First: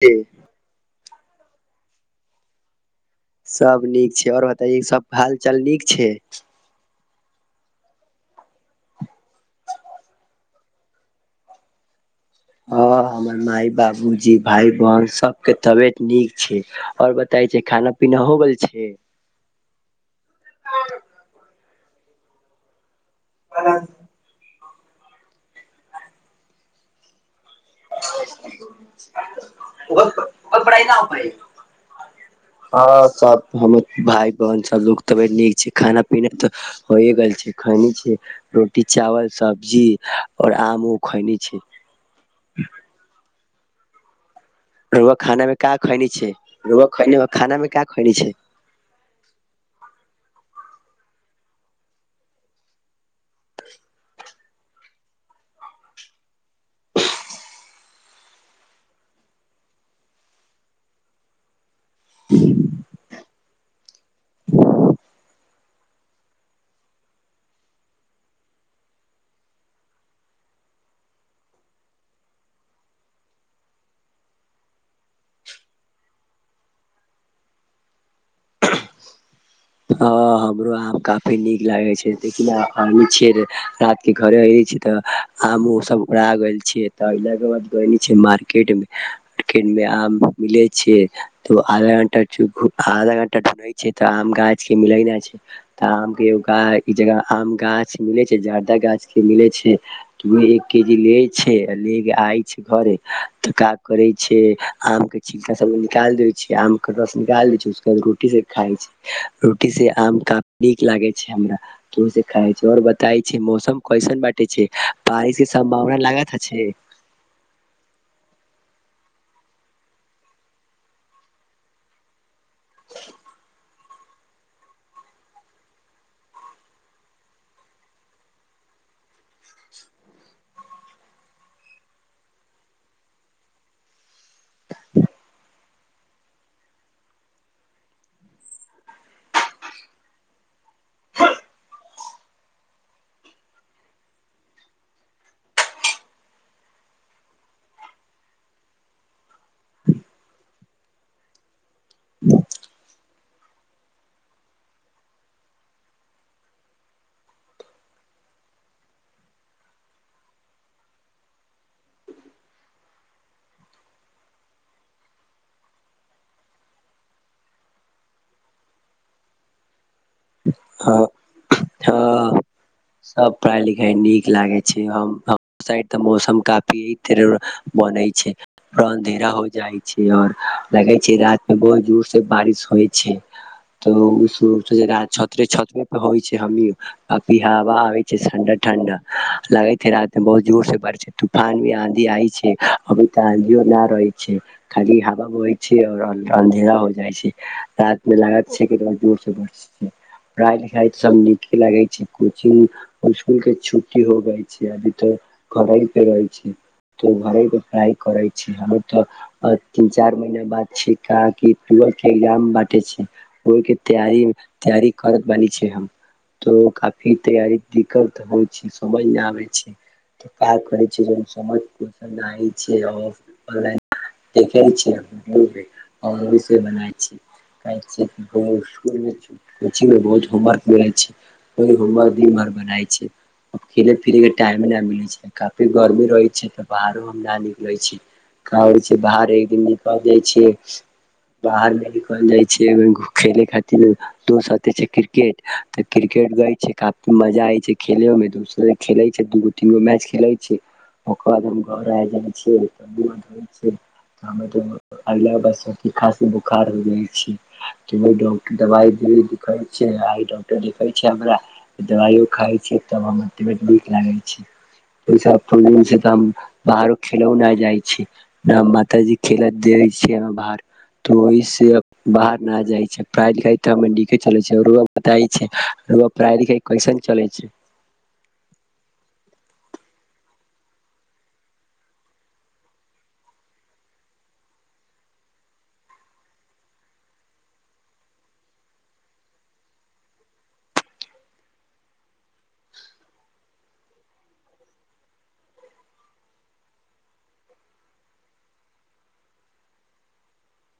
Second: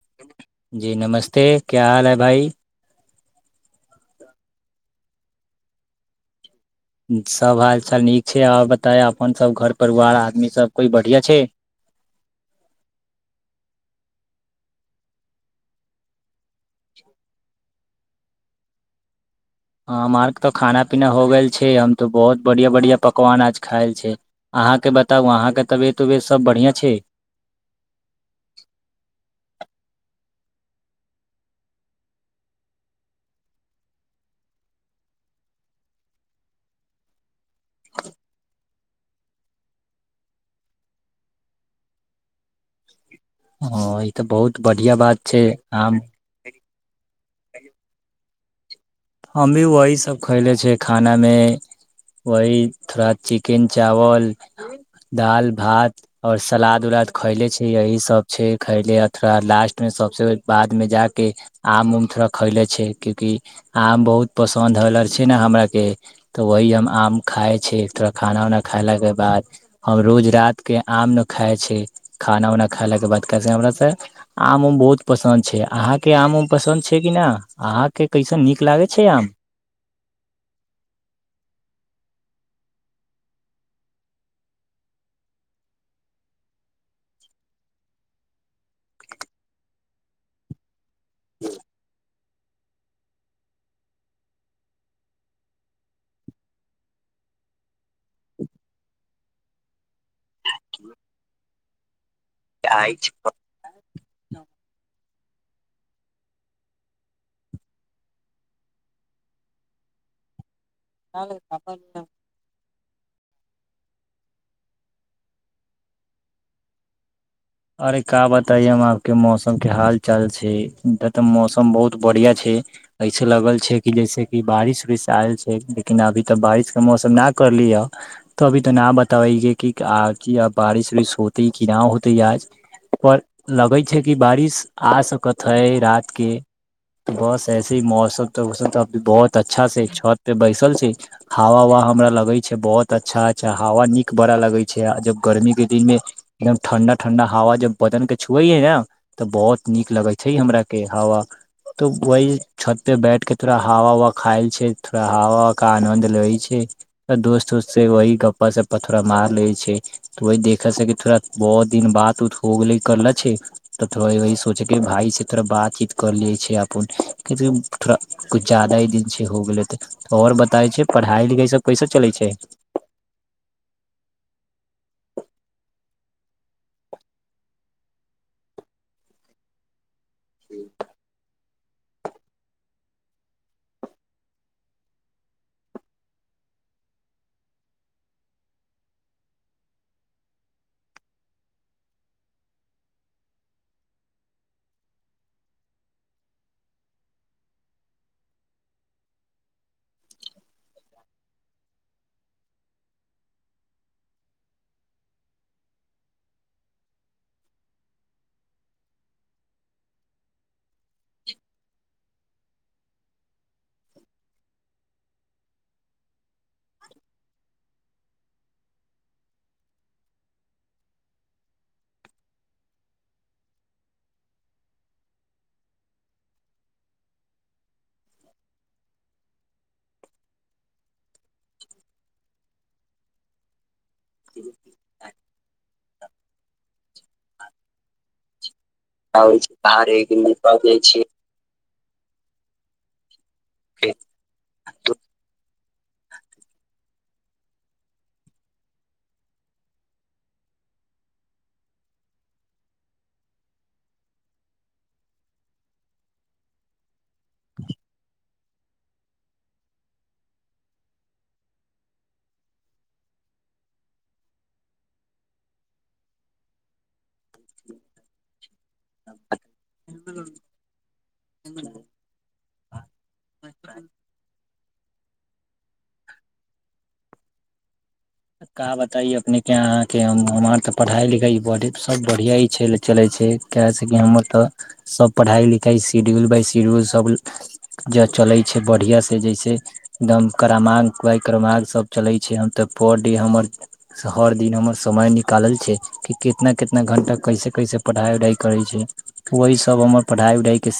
के? जी नमस्ते, क्या हाल है भाई? सब नीक छै और बताइए सबके हालचाल नीक छै? सब हाल चाल नीक छै आर बताएं अपन सब घर परिवार आदमी सब कोई बढ़ियां छै? हँ हमर माय बाबूजी भाइ बहन सबके तबियत नीक छै। आओर बताइ जे खाना पीना हो गेल छै? ह हमार त खाना पीना हो गेल छै हम तो बहुत बढ़ियां-बढ़ियां पकवान आज हँ खायल छै। अहाँके बताउ, अहाँके तबियत उबियत सब बढ़िआं छै? [unintelligible] हँ सब हमर भाइ बहन सब लोक तबियत नीक छै। खाना पीना त होए गेल छै। खैनी छीयै रोटी चावल सब्जी और आमो खैने छियै। अ ई त बहुत बढ़ि रौआ खाना में का खैनै छिअइ? रौआ खैनीमे खाना में का खैनै छिअइ? हम भी वही सब खयले छिअइ खानामें। वही थोड़ा चिकेन चावल [inaudible] दाल भात। और सलाद उलाद खैले छिअइ। यही सब छै खैले और थोड़ा लास्ट में सबसे बाद में जाके आम उम थोड़ा खैले छिअइ क्यूंकि आम बहुत पसन्द हौलर छिअइ ने हमरा के। त वही हम आम खाइ छिअइ, थोड़ा खाना उना खैलाके बाद। हम रोज रात के आम न खाइ छी खाना उना खैलाके बाद काहे से हमरा फेर आम उम बहुत पसन्द छै। अहाँ के आम उम पसन्द छै कि ना, अहाँ के कैसन नीक लागै छै आम। हँ हमरो आम काफी नीक लागै छै लेकिन आबै छियै रात के घरे अए छी त आम ओ सब उड़ा गेल छियै त अयलाके बाद गरमी छै मार्केट में किनबै आम। मिलै छीयै। तब आधा घंटा चुपू, आधा घंटा ढूढ़ै छीयै त आम गा [unintelligible] से मिलै ना छै। त आम केओ गा, ई जगह आम गाछ मिलै छै। जादा गाछके मिलै छै। [unintelligible] हम एक केजी लै छै आ ले के आय छै घरे त का करै छै आम के छी [unintelligible] चा सबके निकालि दै छियै आम के रस निकाल दै छिअइ, उसके बाद रोटी से खाइ छी। रोटी संगे आम काफी नीक लागे छै हमरा आम ओसे खाइ छै और बताइ छै, मौसम कैसन बाटे छै बारिश के सम्भावना लागत आछे। अरे का बताइ हम आप के मौसम के हाल चाल छै। एत त मौसम बहुत बढ़ियां छै। ऐसे लगल छै कि जैसे कि बारिश उरिश आयल छै लेकिन अभी त बारिशके मौसम न करली ह। तभी त ना बताबै छै कि आज बारिश उरिश होतै कि ना होतै आज। पर लगै छै कि बारिश आ सकत है रात के। बस ऐसे मौसम, मौसम अभी बहुत अच्छा से छत पे बैसल छै। हवा ववा हमरा लगै छै बहुत। अच्छा-अच्छा हवा नीक बड़ा लगे छै आ जब गर्मी के दिन मे एकदम ठंडा ठंडा हवा जब बदन के छुवै ह ने तऽ बहुत नीक लगै छै हमरा के हवा। तो वही छत पे बैठ के थोड़ा हवा उवा खाइ छै, थोड़ा हवा ववा का आनन्द लै छै। दोस्त उस्त से वही गप्पा सप्पा थोड़ा मार ले छै। तऽ वही देखै छै कि थोड़ा बहुत दिन बात उत हो गेले करले छै। तऽ थोड़ा वही सोचेके भाय से थोड़ा बातचीत कर ले छै अपुन। थोड़ा किछु ज्यादा ही दिन छै हो गेलै, तऽ आओर बताय छै ह पढ़ाइ लिखाइ सभ कैसा चलै छै। सभ पढ़ाई लिखाई नीक लागै छै हम। साइड तऽ मौसम काफी बने छै पुरा अन्धेरा हो जाय छै आओर लगै छै रात बहुत जोर से बारिश होइ छै तऽ लोग सोचै छै रात छतरे छते परे होइ छै हमी। अभी हवा आबै छै ठंडा ठण्डा, लगै छैे रात मे बहुत जोर से बारिश तूफान भी आँधी आइ छै अभी तऽ आँधीयो न रहै छै। खाली हवा बहै छै आओर हल्का अन्धेरा हो जाइ छै। रातमे लागत छै कि बहोत जोर सँ बरशे। पढ़ाइ लिखाइ सब नीके लागै छै कोचिंग स्कुल के छुट्टी हो गइल छै, अभी तऽ घड़हे पे रहै छै। तो घरेके पढ़ाइ करै छी हमे तऽ। आ तीन चार महिना बाद छै क कि टुवेल्थ के ए्जाम बाटे छै। ओहिके तैयारी तैयारी करत बानी छै हम। तऽ काफी तैयारी दिक्कत होइ छै, समझ नहि आबै छै। त का करै छै जब समझ मे ना आइ छै और देखे छै मूवी आओर अइ से बनाए छी। कैल से तँ फेर स्कूले छै। कोचिंग में बहुते होमवर्क मिलै छै वही होमवर्क दिनभर बनाय छै। खेले फिरे के टाइम न मिले छै काफी। गर्मी रहे छै तऽ बाहरो हम न निकले छी, कहै छी। बाहर आबै एक छै दिन नई बाहर एक जाइ दिन छियै। निकल जाइ बाहरमे भ कोन जाइ छियै खेलै खातिर। दोसे छै क्रिकेट तऽ क्रिकेट गये छै काफी मजा आय छै खेलयो में दोस खेले छै दूगो। दुगो मैच खेलै छियै ओकर बाद हम घर आबि जाइ छियै। हमरा त अगला बेर स बेसी खाॅंसी बोखार हो जाइ छै तऽ डाक्टर दबाइ देह दुखाई छै आइ डाक्टर देखै छै हमरा। दबाइयो खाइ छियै तब हमर तबियत नीक लागै छै। बाहर खेलो नहि जाइ छियै, माताजी खेलऽ नै दै छै बाहर। तऽ ओहि से बाहर नै जाइ छियै पढ़ाइ लिखाइ छियै ठीके चलै छै बताइ पढ़ाई लिखाई कैसन चलै छै। का बताइ अपने के अहाँके हमर तऽ पढ़ाइ लिखाइ सब बढ़िआँए छै चलै छै। किया छै कि हमर तऽ सब पढ़ाइ लिखाइ शिड्यूल बाइ शिड्यूल सब जे चलै छै बढ़िआँ सँ जे से एकदम क्रमांक वाइ क्रमांक सब चलै छै हम तऽ पढि हमर हर दिन हमर समय निकालल छै। कि कितना -कितना घंटा कैसे -कैसे पढ़ाइ -उढ़ाई करै छी? ओही सब हमर पढ़ाई उढ़ाई के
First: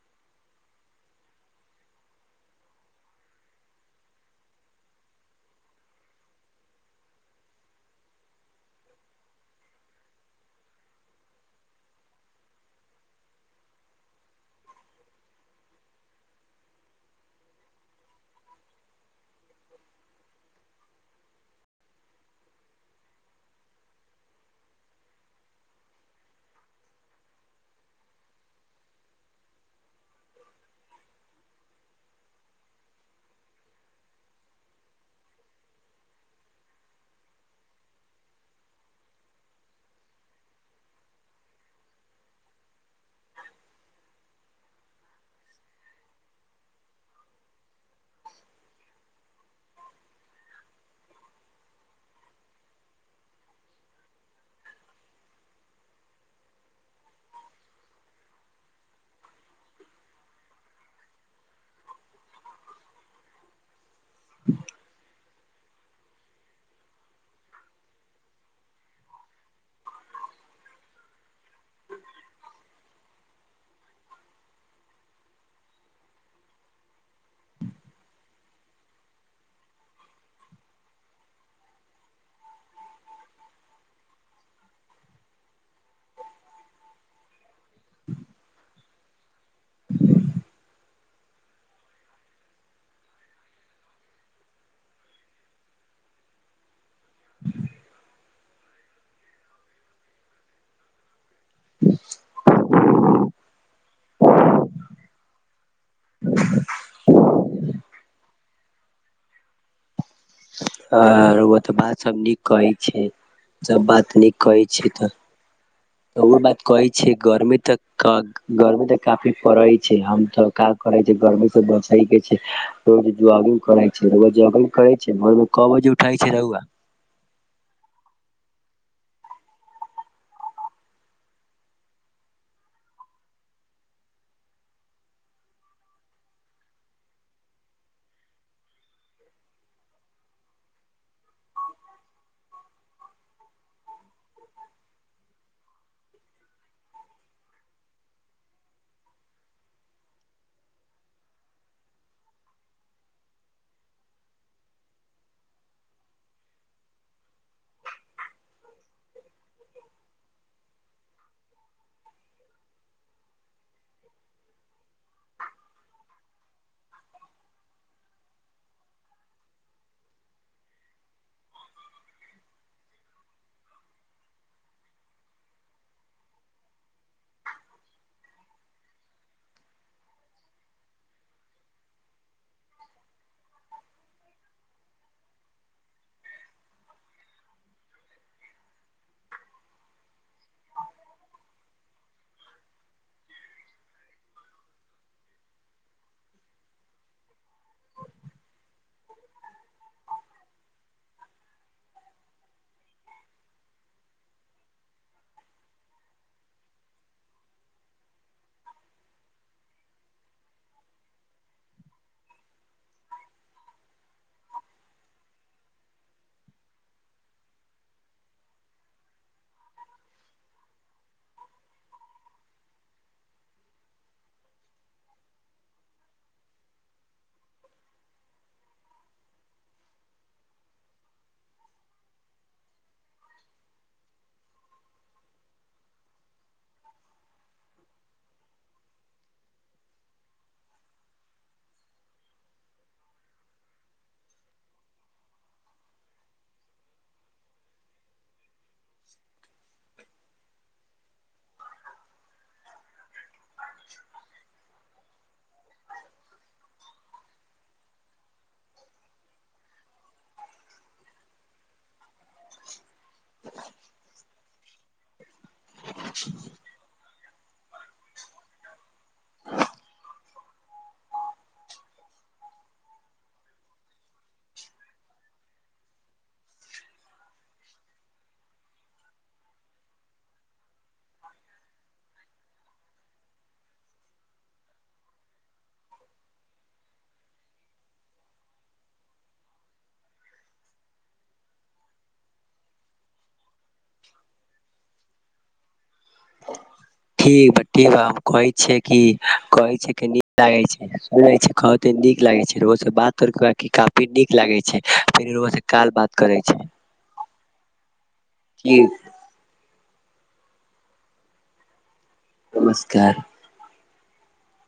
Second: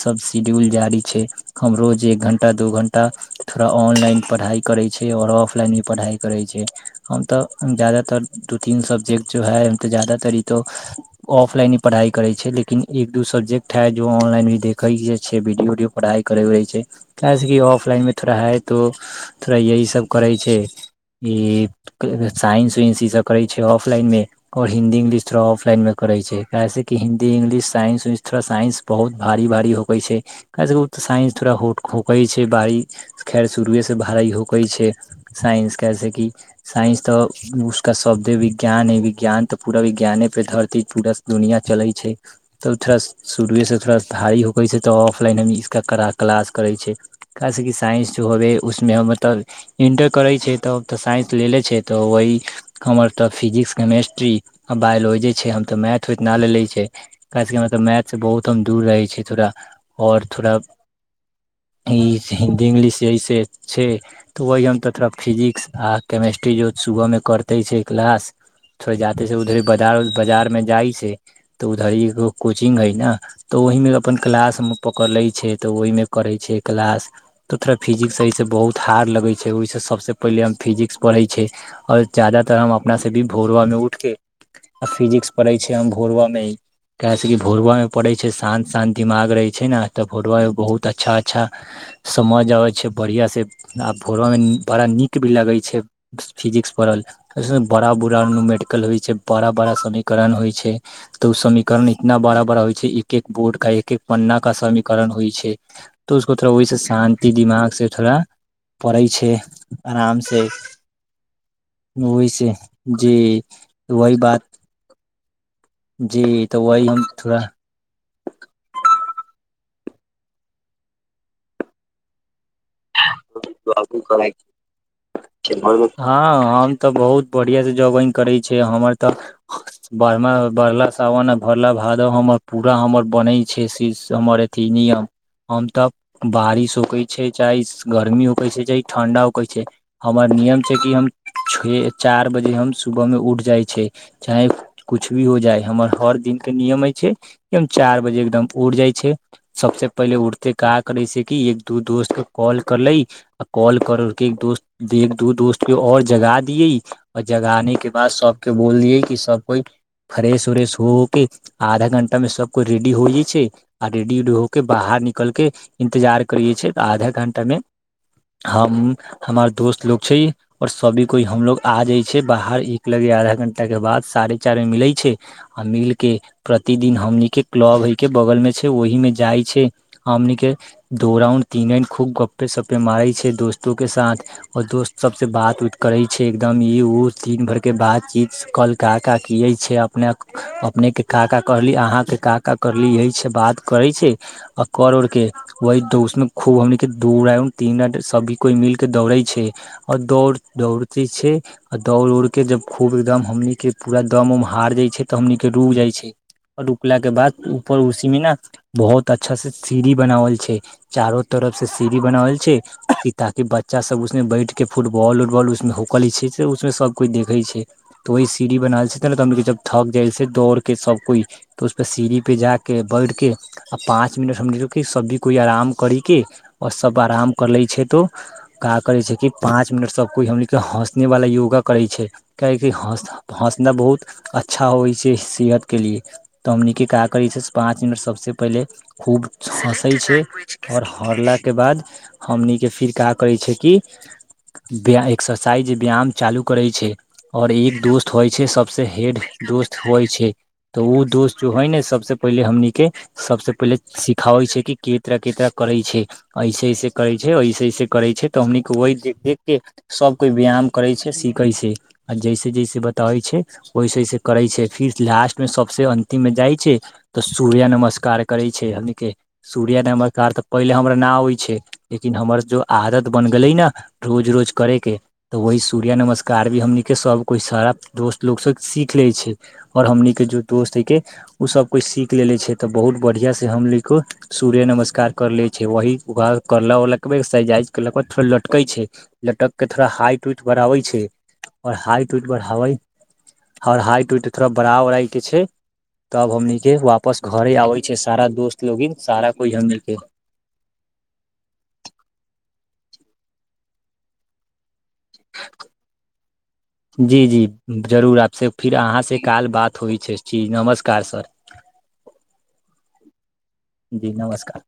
सब शिड्यूल जारी छै। हम रोज एक घंटा दू घंटा थोड़ा ऑनलाइन पढ़ाई करै छी और ऑफलाइन भी पढ़ाई- करै छी हम तऽ ज्यदातर दू तीन सब्जेक्ट जो है तऽ जादातर ई तो। ऑफलाइ ही पढ़ाई करै छी लेकिन एक दू सब्जेक्ट हँ जो ऑनलाइन भी देखै के छै वीडियो उडियो पढ़ाई। करबै छै कियाकि ऑफलाइन मे थोड़ा है तो थोड़ा यही सब करै छै। ई साइंस उइंस ई सब करै छै ऑफलाइन में- और हिन्दी इंग्लिश थोड़े ऑफलाइन मे करै छैै ताहिसे की हिन्दी इंगलिश साइन्स उइंस थोड़ा साइंस। बहुत भारी भारी होकै छै कहेकी साइंस थोड़े होखै छै भारी। खैर शुरुए से भाड़ी होकै छै साइंस कैसेकी। साइंस तऽ उसका शब्दे विज्ञान ऐ विज्ञान तऽ पूरा विज्ञाने पे धरती पूरा। दुनिया चलै छै। तब थोड़े शुरूएसँ थोड़े भारी होकै छै तऽ ऑफलाइन हम एकर क्लास करै छै। खास की साइंस जो होवे उसमे मतलब इंटर करै छै। तऽ साइंस लेले छैय तऽ वही। हमर तऽ फिजिक्स केमेस्ट्री आ बायोलॉजी छै हम तऽ मैथ उथ ना लेले छियै। काहेस की तऽ हमरा मैथ बहुत हम दूर रहै छी थोड़ा और थोड़ा। की हिन्दी इंग्लिश से छै तऽ ओ हम तऽ थोड़े फिजिक- आ केमेस्ट्री जे सुबह मे करतै छै क्लास। थोड़े जहि से उधरेए बाजार-बजार मे जाइ छै तऽ उधरेए एगो कोचिंग अइ न। तऽ ओहीमे अपन क्लास पकलै छै तऽ ओहिमे करै छै क्लास। तऽ थोरे फिजिक्स एय से बहुत हार्ड लगै छै ओयसँ सब से पहिले हम फिजिक्स पढ़ै छै और ज्यादातर हम अपने सँ भी भोरबामे उठके- आ फिजिक्स पढ़ै छी हम भोरबा मे ई- काहेसे की भोरबामे परहै छी शान्त शान्त दिमाग रहै छै ने तऽ भोरबामे बहुत अच्छा अच्छा। समझ आबै छै बढ़िआँ से आ भोरोमे बड़ा नीक भी लगै छै। फिजिक्स पढ़ल अइ से बड़ा- बड़ा नमेड़िकल होय छै बड़ा -बड़ा समीकरण होय छै। तऽ ओ समीकरण इतना बड़ा -बड़ा होय छै एक एक बोर्ड के एक- एक पन्ना के समीकरण होय छै। तो उसको थोड़ा ओहिसँ शान्ति दिमाग से थोड़े पढ़ै छै। आराम से- आ ओर तऽ बात सब नीक ओहिसँ कहै छै जी सब बात नीक कहै - छैय तऽ जी ओ बात तऽ वही कहै हम छै तऽ थोड़ा गरमी तक कहक- गरमी तऽ काफी पड़ै छै हम तऽ का करै छी गरमी से बचै के छै। रोज जॉगिंग करै बाबू छै कहै रोज जॉगिंग- छै भोर मे क बजे [unintelligible] उठै छै हँ रउआ हम तऽ बहुत बढ़िआँ सँ जॉगिंग करै छै हमर तऽ बढ़ बढ़ला सावन आ भरला भादव हमर पूरा हमर बनै छै से हमर अथी नियम। हम तऽ बारिश होखै छै चाहे गरमी होखै छै चाहे ठण्डा होखै छै। हमर नियम छै कि हम छे चार बजे हम सुबह मे उठ जाइ छै। चाहे कुछ भी हो जाय हमर हर दिनक के नियमे छैय। [unintelligible] चार बजे एकदम उठ जाय छै। सबस पहिले उठते का करै छैय कि एक दू दोस्त के कॉल- करले आ कॉल कर के एक दोस्त दू दोस्त के और जगा दियेै। आ जगा ने के बाद सबके बोल दियै कि सब कोय फ्रेश उरेश हो के- आधा घण्टा में सब कोय रेडी होइ छैय। आ रेडी -उडी हो के बाहर निकल के इंतजार करिये छै तऽ आधा घंटा में- हम हमर दोस्त लोग छैय। और सबी कोय हमलोग आ जाय छैय बाहर एक लगे आधा घण्टा के बाद साढ़े चार मे मिलै छैय। आ मिल के प्रतिदिन हमनीके क्लब हैय के बगल में छै ओहि मे जाय छैय। हमनी के दो राउंड तीन राउंड खूब गप्पे सप्पे मारै छै दोस्तो के साथ। और दोस्त सब से बात उत करे छै एकदम ई उ दिन भर के बातचीत कल काका की यै छै अपने अपने के काका कहली आहाँ के काका कहली यही छै बात करै छै आ कर उरके वही दोस खूब हमनी के दू रांउड तीन रांउड सभी कोय मिलके दौड़ै छै और दौड़ दौड़ते छैय आ दौड़ उड़ कऽ जब खूब एकदम हमनीके पूरा दम उम हार जाय छै तऽ हमनीके रुक जाय छैय। आ रुकला के बाद ऊपर उसी मे न बहुत अच्छा से सीढ़ी बनावल छै चारो तरफ से सीढ़ी बनावल छैय। ताकि बच्चा सब उस मे बैठ के फुटबॉल- उटबॉल उस मे होकल छै उस मे सब कोय देखै छैय। त वही सीढ़ी बनावल छै त जब थक जाय छै दौड़ के सब कोय तऽ उस पे सीढ़ी पे जाके बैठ के। आ पाँच मिनट हमनी रूक के सब भी कोइ आराम करि केऽ और सब आराम कर लै छैय तो का करै छै कि पाँच मिनट सब कोय हमनी के हँसने वाला योगा करै छै काहे कि हँस हँसना बहुत अच्छा होय छै सेहत के लिए। तऽ हमनी के का करैऽ छै से पाँच मिनट सब से पहिले खूब हँसै छैय और हरला के बाद हमनी के फिर का करै छै कि बिय एक्सरसाइज ब्याम चालू करै छैय। और एक दोस्त होय छैय सब से हेड दोस्त होय छैय। तऽ ओ दोस्त जो है नेै सब से पहिले हमनी के सब से पहिले सिखाबै छै कि के तरह के तरह करै छैय। ऐसे -ऐसे करै छै ऐसे- ऐसे करै छै तऽ हमनि के वही देख- देख के सब कोय व्याम करै छै सीखै छैय। आ जैसे जैसे बताबै छै वैसे वैसे करै छै फिर लास्ट सब स अन्तिम मे जाय छै तऽ सूर्या नमस्कार करै छैय हमनी के। सूर्या नमस्कार तऽ पहिले हमरा ना होय छै लेकिन हमर जो आदत बन गेलै ने रोज- रोज करैके तऽ वही सूर्या नमस्कार भी हमनी के सब कोय सारा दोस्त लोको सँ सीख लै छैय। और हमनी के जो दोस्त है के ओ सब कोय सीख लेले छै तऽ बहुत बढ़ियां से हम ली को सूर्य नमस्कार कर लेै वही उा करला उला के साजाइज करल के थोड़ा लटकै छैय। लटक के थोड़ा हाइट वाइट बढ़ाबै छैय और हाइट उट बढ़ाबै और हाइट उइट थोड़ा बड़ा उड़ाई के छैय। तब हमनी के वापस ठीक घरे बा आबे ठीक छैय बा हम सारा दोस्त लोगिन सारा कोय हमनी के। लागेै छै सुने छै कहते नीक लागे छैय रोज बात और कऽ के काफी नीक लागेै छैय। जी जी जरूर आप सँ फिर की आहाँ से काल बात होय छैय ची नमस्कार सर। नमस्कार। जी नमस्कार।